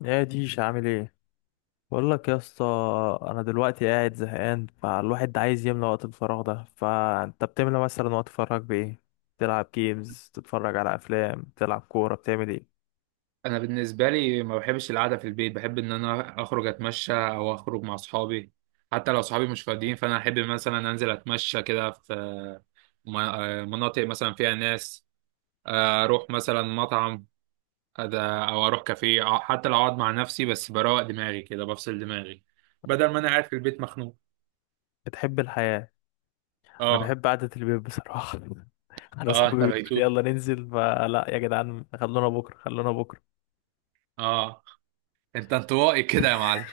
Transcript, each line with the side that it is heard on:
left: يا ديش عامل ايه؟ بقول لك يا اسطى، انا دلوقتي قاعد زهقان، فالواحد عايز يملى وقت الفراغ ده، فانت بتملى مثلا وقت فراغك بايه؟ تلعب جيمز، تتفرج على افلام، تلعب كوره، بتعمل ايه؟
right: انا بالنسبه لي ما بحبش القعده في البيت. بحب ان انا اخرج اتمشى او اخرج مع اصحابي. حتى لو اصحابي مش فاضيين فانا احب مثلا انزل اتمشى كده في مناطق مثلا فيها ناس. اروح مثلا مطعم. أد- او اروح كافيه، أو حتى لو اقعد مع نفسي بس بروق دماغي كده بفصل دماغي بدل ما انا قاعد في البيت مخنوق.
left: بتحب الحياه؟ انا
right: اه.
left: بحب قعده البيت بصراحه. انا
right: اه،
left: اصحابي
right: انت
left: بيقولوا لي
right: بيتوت.
left: يلا ننزل، فلا يا جدعان، خلونا بكره خلونا بكره.
right: اه، انت انطوائي كده يا معلم.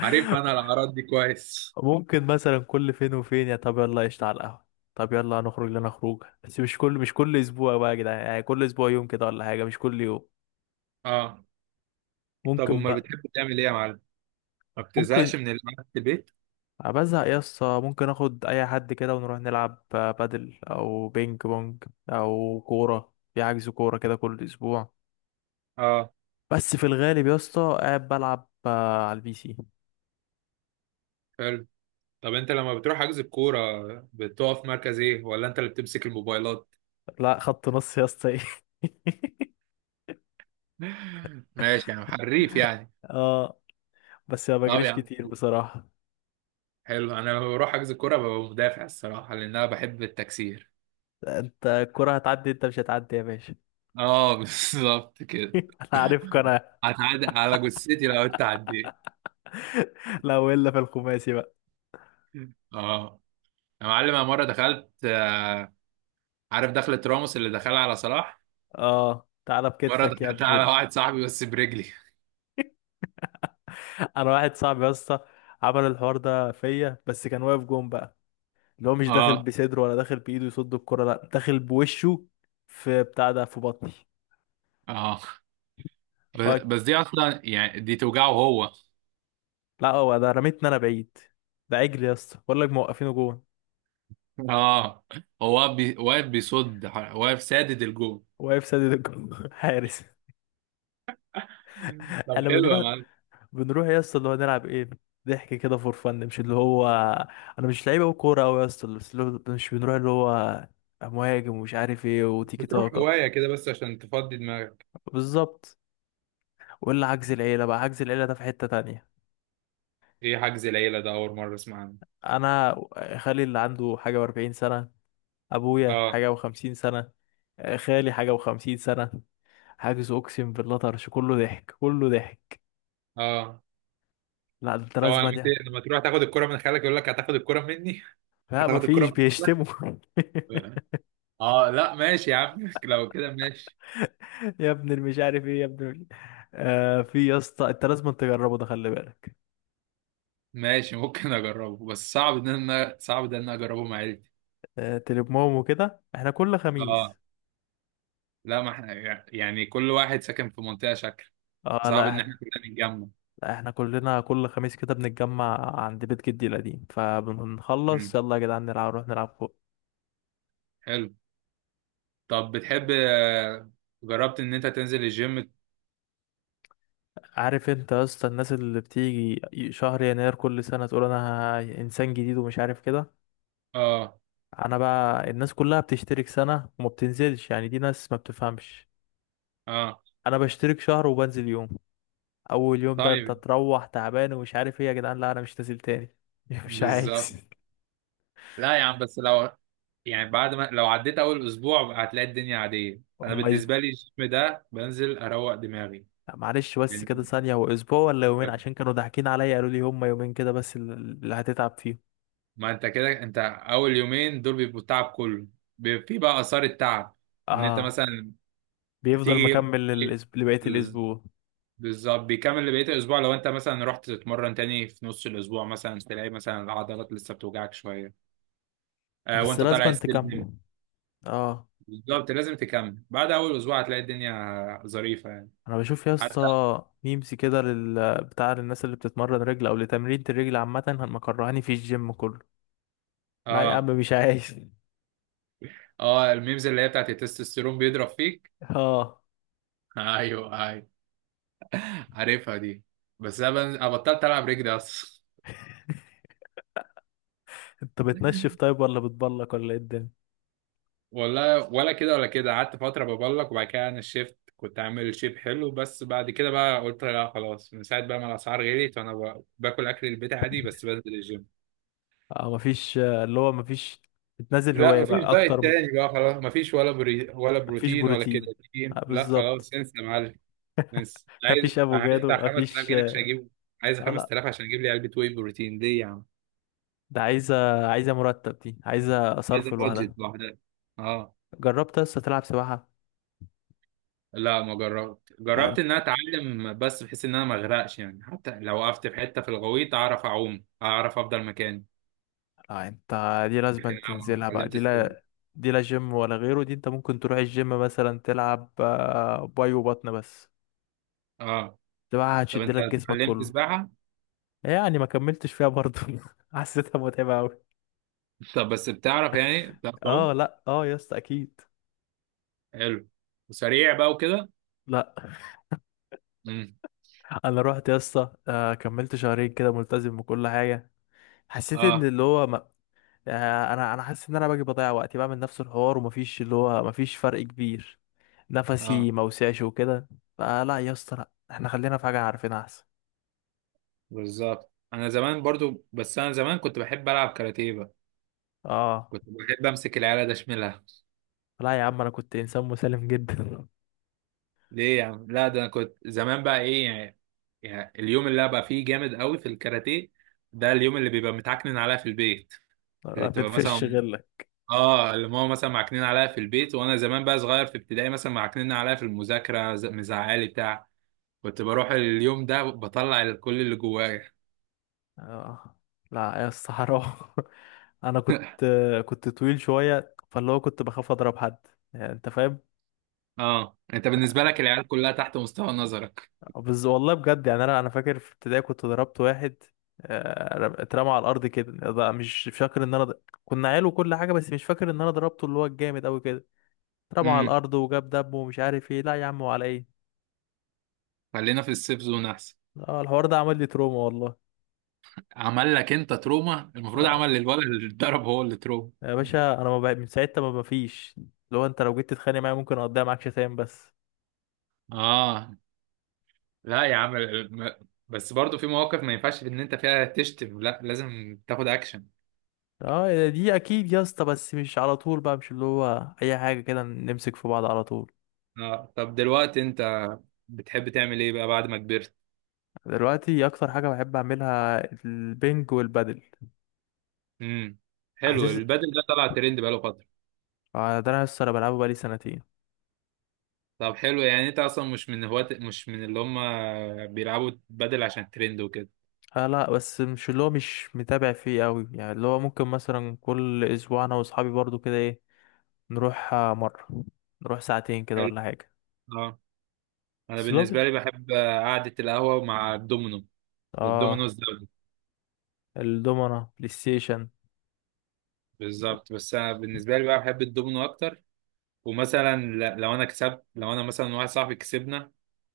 right: عارف انا الاعراض دي كويس.
left: ممكن مثلا كل فين وفين يا طب يلا قشطة على القهوة. طب يلا هنخرج لنا خروجه، بس مش كل اسبوع بقى يا جدعان، يعني كل اسبوع يوم كده ولا حاجة، مش كل يوم.
right: اه. طب
left: ممكن
right: امال
left: بقى.
right: بتحب تعمل ايه يا معلم؟ ما
left: ممكن.
right: بتزهقش من القعده في البيت؟
left: بزهق يا اسطى، ممكن اخد اي حد كده ونروح نلعب بادل او بينج بونج، او كورة في حجز كورة كده كل اسبوع.
right: اه.
left: بس في الغالب يا اسطى قاعد بلعب على البي سي.
right: حلو. طب انت لما بتروح حجز الكوره، بتقف في مركز ايه ولا انت اللي بتمسك الموبايلات؟
left: لا خط نص يا اسطى ايه.
right: ماشي يا عم، حريف يعني.
left: اه بس ما
right: طب يا
left: بجريش
right: عم،
left: كتير بصراحة.
right: حلو. انا لما بروح حجز الكوره ببقى مدافع الصراحه، لان انا بحب التكسير.
left: انت الكرة هتعدي، انت مش هتعدي يا باشا.
right: اه بالظبط كده.
left: انا عارفك انا.
right: هتعدي على جثتي لو انت عديت.
left: لو الا في الخماسي بقى.
right: اه يا معلم، انا مره دخلت، عارف دخلة راموس اللي دخلها على صلاح؟
left: اه تعالى
right: مره
left: بكتفك يا
right: دخلتها
left: ابن
right: على
left: ال...
right: واحد صاحبي بس برجلي.
left: انا واحد صاحبي يا اسطى عمل الحوار ده فيا، بس كان واقف جون بقى. اللي هو مش داخل
right: اه.
left: بصدره ولا داخل بايده يصد الكرة، لا داخل بوشه، في بتاع ده في بطني.
right: اه،
left: آه،
right: بس دي اصلا يعني دي توجعه هو
left: لا هو ده رميتني انا بعيد. ده عجل يا اسطى، بقول لك موقفينه جون.
right: اه. هو واقف واقف بيصد. واقف سادد الجو.
left: واقف سدد الجون حارس.
right: طب
left: انا
right: حلو يا
left: بنروح
right: معلم.
left: بنروح يا اسطى اللي هو نلعب ايه. ضحك كده فور فن، مش اللي هو انا مش لعيب او كوره او يا اسطى، بس اللي هو مش بنروح اللي هو مهاجم ومش عارف ايه وتيكي
right: بتروح
left: تاكا.
right: هواية كده بس عشان تفضي دماغك.
left: بالظبط. ولا عجز العيله بقى، عجز العيله ده في حته تانية.
right: ايه حجز العيلة ده؟ أول مرة أسمع عنه.
left: انا خالي اللي عنده حاجه و40 سنه، ابويا
right: اه.
left: حاجه و50 سنه، خالي حاجه و50 سنه. حاجز، اقسم بالله، طرش، كله ضحك كله ضحك.
right: اه،
left: لا ده انت
right: طبعا
left: لازم
right: لما
left: يعني.
right: لما تروح تاخد الكرة من خالك يقول لك: هتاخد الكرة مني؟
left: لا
right: هتاخد الكرة
left: مفيش،
right: من
left: بيشتموا.
right: خالك. اه، لا ماشي يا عم لو كده ماشي.
left: يا ابن المش عارف ايه يا ابن المش... آه في يا اسطى، انت لازم تجربه ده، خلي بالك.
right: ماشي، ممكن اجربه، بس صعب ان انا، صعب ده ان انا اجربه مع عيلتي.
left: آه تليموم وكده، احنا كل
right: اه.
left: خميس.
right: لا ما احنا، يعني كل واحد ساكن في منطقة شكل.
left: اه
right: صعب
left: لا
right: ان احنا
left: احنا.
right: كلنا نتجمع.
left: لا احنا كلنا كل خميس كده بنتجمع عند بيت جدي القديم، فبنخلص
right: امم.
left: يلا يا جدعان نلعب، نروح نلعب فوق.
right: حلو. طب بتحب جربت ان انت تنزل الجيم؟
left: عارف انت يا اسطى الناس اللي بتيجي شهر يناير كل سنة تقول انا انسان جديد ومش عارف كده.
right: اه.
left: انا بقى الناس كلها بتشترك سنة وما بتنزلش، يعني دي ناس ما بتفهمش.
right: اه.
left: انا بشترك شهر وبنزل يوم. اول يوم ده انت
right: طيب.
left: تروح تعبان، ومش عارف ايه يا جدعان، لا انا مش نازل تاني. مش
right: بالظبط.
left: عايز.
right: لا يا عم، بس لو، يعني بعد ما لو عديت اول اسبوع هتلاقي الدنيا عاديه. انا
left: هم اسبوع.
right: بالنسبه لي الجيم ده بنزل اروق دماغي.
left: لا، معلش بس
right: لأن-
left: كده ثانية، هو اسبوع ولا يومين؟ عشان كانوا ضاحكين عليا قالوا لي هم يومين كده بس اللي هتتعب فيهم.
right: ما انت كده، انت اول يومين دول بيبقوا التعب كله. بيبقى في بقى اثار التعب ان انت
left: اه
right: مثلا
left: بيفضل
right: تيجي.
left: مكمل لبقية الاسبوع.
right: بالظبط، بيكمل بقية الأسبوع. لو أنت مثلا رحت تتمرن تاني في نص الأسبوع مثلا، تلاقي مثلا العضلات لسه بتوجعك شوية. آه،
left: بس
right: وأنت طالع
left: لازم
right: السلم.
left: تكمل. اه
right: بالظبط، لازم تكمل. بعد أول أسبوع هتلاقي الدنيا ظريفة يعني.
left: انا بشوف يا
right: حتى.
left: اسطى ميمز كده بتاع للناس اللي بتتمرن رجل او لتمرين الرجل عامة، مكرهاني في الجيم كله. لا يا عم
right: آه.
left: مش عايز.
right: آه، الميمز اللي هي بتاعت التستوستيرون بيضرب فيك.
left: اه
right: أيوه أيوه، عارفها دي. بس أنا بطلت ألعب رجلي أصلا.
left: انت بتنشف طيب ولا بتبلك ولا ايه الدنيا؟
right: والله ولا كده ولا كده. قعدت فترة ببلك، وبعد كده انا الشيفت كنت عامل شيب حلو. بس بعد كده بقى قلت لا خلاص، من ساعة بقى ما الأسعار غليت وأنا باكل أكل البيت عادي بس بنزل الجيم.
left: اه مفيش، اللي هو مفيش، بتنزل
right: لا،
left: هواية
right: مفيش
left: بقى
right: دايت
left: اكتر
right: تاني بقى خلاص. مفيش ولا بري ولا
left: مفيش
right: بروتين ولا
left: بروتين. آه
right: كرياتين. لا
left: بالظبط.
right: خلاص، انسى يا معلم. انسى. عايز
left: مفيش
right: عايز
left: افوكادو،
right: بتاع 5000
left: مفيش
right: جنيه عشان
left: آه
right: أجيب. عايز
left: آه، لا
right: 5000 عشان أجيب لي علبة واي بروتين دي يا عم.
left: ده عايزة مرتب، دي عايزة
right: عايز
left: صرف لوحدها.
right: البادجت لوحدها. اه.
left: جربت لسه تلعب سباحة؟
right: لا ما جربت.
left: لا
right: جربت
left: انت،
right: ان انا اتعلم بس بحيث ان انا ما اغرقش يعني، حتى لو وقفت في حته في الغويط اعرف اعوم، اعرف افضل مكاني.
left: لا انت، دي لازم
right: لكن انا ما
left: تنزلها بقى دي،
right: اتعلمتش سباحه.
left: لا. دي لا جيم ولا غيره، دي انت ممكن تروح الجيم مثلا تلعب باي وبطن بس.
right: اه.
left: سباحة
right: طب
left: هتشد
right: انت
left: لك جسمك
right: اتعلمت
left: كله.
right: سباحه؟
left: يعني ما كملتش فيها برضه. حسيتها متعبة قوي.
right: طب بس بتعرف يعني، بتعرف
left: اه
right: تعوم؟
left: لا، اه يا اسطى اكيد.
right: حلو. وسريع بقى وكده؟
left: لا.
right: امم.
left: انا رحت يا اسطى كملت شهرين كده ملتزم بكل حاجه. حسيت ان
right: اه.
left: اللي هو ما... انا حاسس ان انا باجي بضيع وقتي بعمل نفس الحوار، ومفيش اللي هو مفيش فرق كبير. نفسي
right: اه،
left: ما وسعش وكده. فلا يا اسطى، لا احنا خلينا في حاجه عارفينها احسن.
right: بالظبط. انا زمان برضو، بس انا زمان كنت بحب العب كاراتيه بقى.
left: اه.
right: كنت بحب امسك العيال ده اشملها.
left: لا يا عم انا كنت انسان مسالم جدا.
right: ليه يا عم؟ لا ده انا كنت زمان بقى ايه يعني. يعني اليوم اللي ابقى فيه جامد قوي في الكاراتيه، ده اليوم اللي بيبقى متعكنن عليها في البيت. اللي
left: ما
right: بتبقى
left: بتفش
right: مثلا،
left: غيرك.
right: اه، اللي ماما مثلا معكنين عليها في البيت، وانا زمان بقى صغير في ابتدائي مثلا معكنين عليها في المذاكره، مزعلي بتاع. كنت بروح اليوم ده بطلع كل اللي جوايا.
left: اه لا يا اسطى حرام. انا كنت، كنت طويل شويه، فاللي هو كنت بخاف اضرب حد. يعني انت فاهم.
right: اه، انت بالنسبه لك العيال كلها تحت مستوى نظرك.
left: بس والله بجد، يعني انا فاكر في ابتدائي كنت ضربت واحد. اترمى على الارض كده، ده مش فاكر ان انا كنا عيال وكل حاجه، بس مش فاكر ان انا ضربته اللي هو الجامد قوي كده. اترمى على
right: امم.
left: الارض وجاب دم ومش عارف ايه، لا يا عم وعلى ايه.
right: خلينا في السيف زون احسن.
left: اه الحوار ده عمل لي تروما والله.
right: عمل لك انت تروما؟ المفروض
left: اه
right: عمل للولد اللي اتضرب هو اللي تروما.
left: يا باشا انا ما بقى من ساعتها ما مفيش. لو جيت تتخانق معايا ممكن اقضيها معاك شتايم بس.
right: اه. لا يا عم، بس برضو في مواقف ما ينفعش ان انت فيها تشتم، لا لازم تاخد اكشن.
left: اه دي اكيد يا اسطى، بس مش على طول بقى، مش اللي هو اي حاجه كده نمسك في بعض على طول.
right: اه. طب دلوقتي انت بتحب تعمل ايه بقى بعد ما كبرت؟
left: دلوقتي اكتر حاجه بحب اعملها البنج والبادل.
right: امم. حلو،
left: عزيز.
right: البدل ده طلع ترند بقاله فترة.
left: ده انا لسه بلعبه بقالي سنتين.
right: طب حلو، يعني انت اصلا مش من هواة، مش من اللي هم بيلعبوا بدل عشان ترند وكده.
left: آه لا، بس مش اللي هو مش متابع فيه قوي، يعني اللي هو ممكن مثلا كل اسبوع انا واصحابي برضو كده ايه. نروح مرة، نروح ساعتين كده
right: حلو.
left: ولا حاجة.
right: اه. انا
left: بس لو بت-
right: بالنسبة لي بحب قعدة القهوة مع الدومينو. الدومينو
left: اه
right: الزوجي.
left: الدومنة بلاي ستيشن.
right: بالظبط، بس انا بالنسبة لي بقى بحب الدومينو اكتر. ومثلا لو انا كسبت، لو انا مثلا واحد صاحبي كسبنا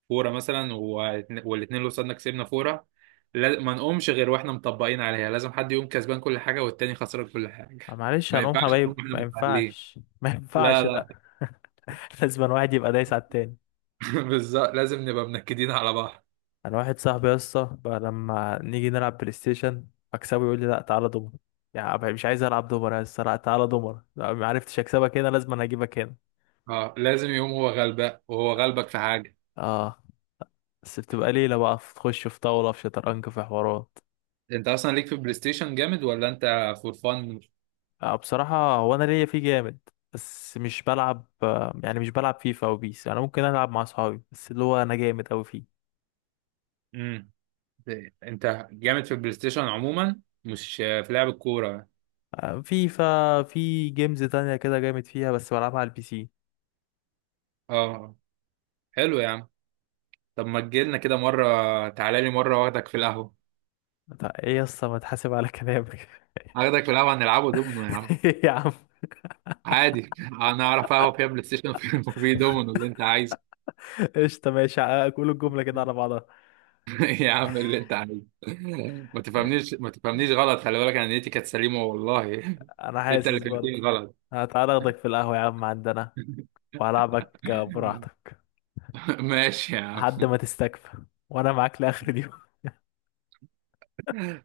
right: فوره مثلا، والاتنين اللي قصادنا كسبنا فوره، ما نقومش غير واحنا مطبقين عليها. لازم حد يقوم كسبان كل حاجه والتاني خسران كل حاجه.
left: معلش
right: ما
left: هنقوم
right: ينفعش نقوم
left: حبايب،
right: احنا
left: ما
right: متعادلين.
left: ينفعش، ما
right: لا
left: ينفعش، لا.
right: لا.
left: لازم واحد يبقى دايس على التاني.
right: بالظبط، لازم نبقى منكدين على بعض.
left: انا واحد صاحبي يا اسطى بقى لما نيجي نلعب بلاي ستيشن اكسبه يقول لي لا تعالى دومر. يعني أبقى مش عايز العب دومر يا اسطى، لا تعالى دومر، لا ما عرفتش اكسبك هنا لازم انا اجيبك هنا.
right: اه، لازم يقوم هو غلبان وهو غلبك في حاجه.
left: اه بس بتبقى ليله بقى، تخش في طاوله في شطرنج في حوارات.
right: انت اصلا ليك في البلاي ستيشن جامد ولا انت فور فن؟
left: آه بصراحه هو انا ليا فيه جامد. بس مش بلعب يعني مش بلعب فيفا وبيس، انا ممكن العب مع اصحابي، بس اللي هو انا جامد اوي فيه.
right: امم. انت جامد في البلاي ستيشن عموما مش في لعب الكوره.
left: فيفا في جيمز تانية كده جامد فيها، بس بلعبها على البي سي.
right: اه. حلو يا عم. طب ما تجيلنا كده مرة، تعالى لي مرة واخدك في القهوة.
left: طب ايه يا اسطى، ما تحاسب على كلامك.
right: اخدك في القهوة هنلعبوا دومينو يا عم.
left: يا عم.
right: عادي انا اعرف قهوة فيها بلاي ستيشن وفي وفي دومينو اللي انت عايزه.
left: قشطة ماشي. قول الجملة كده على بعضها.
right: يا عم اللي انت عايزه. ما
left: إيه،
right: تفهمنيش، ما تفهمنيش غلط، خلي بالك انا نيتي كانت سليمة والله
left: أنا
right: انت اللي
left: حاسس
right: فهمتني
left: برضه.
right: غلط.
left: هتعالى أخدك في القهوة يا عم عندنا، وهلعبك براحتك
right: ماشي يا عم.
left: لحد ما تستكفى، وأنا معاك لآخر اليوم.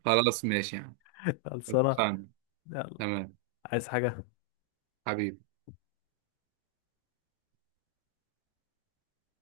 right: خلاص ماشي يا عم.
left: خلصانة.
right: اتفقنا.
left: يلا.
right: تمام.
left: عايز حاجة؟
right: حبيبي.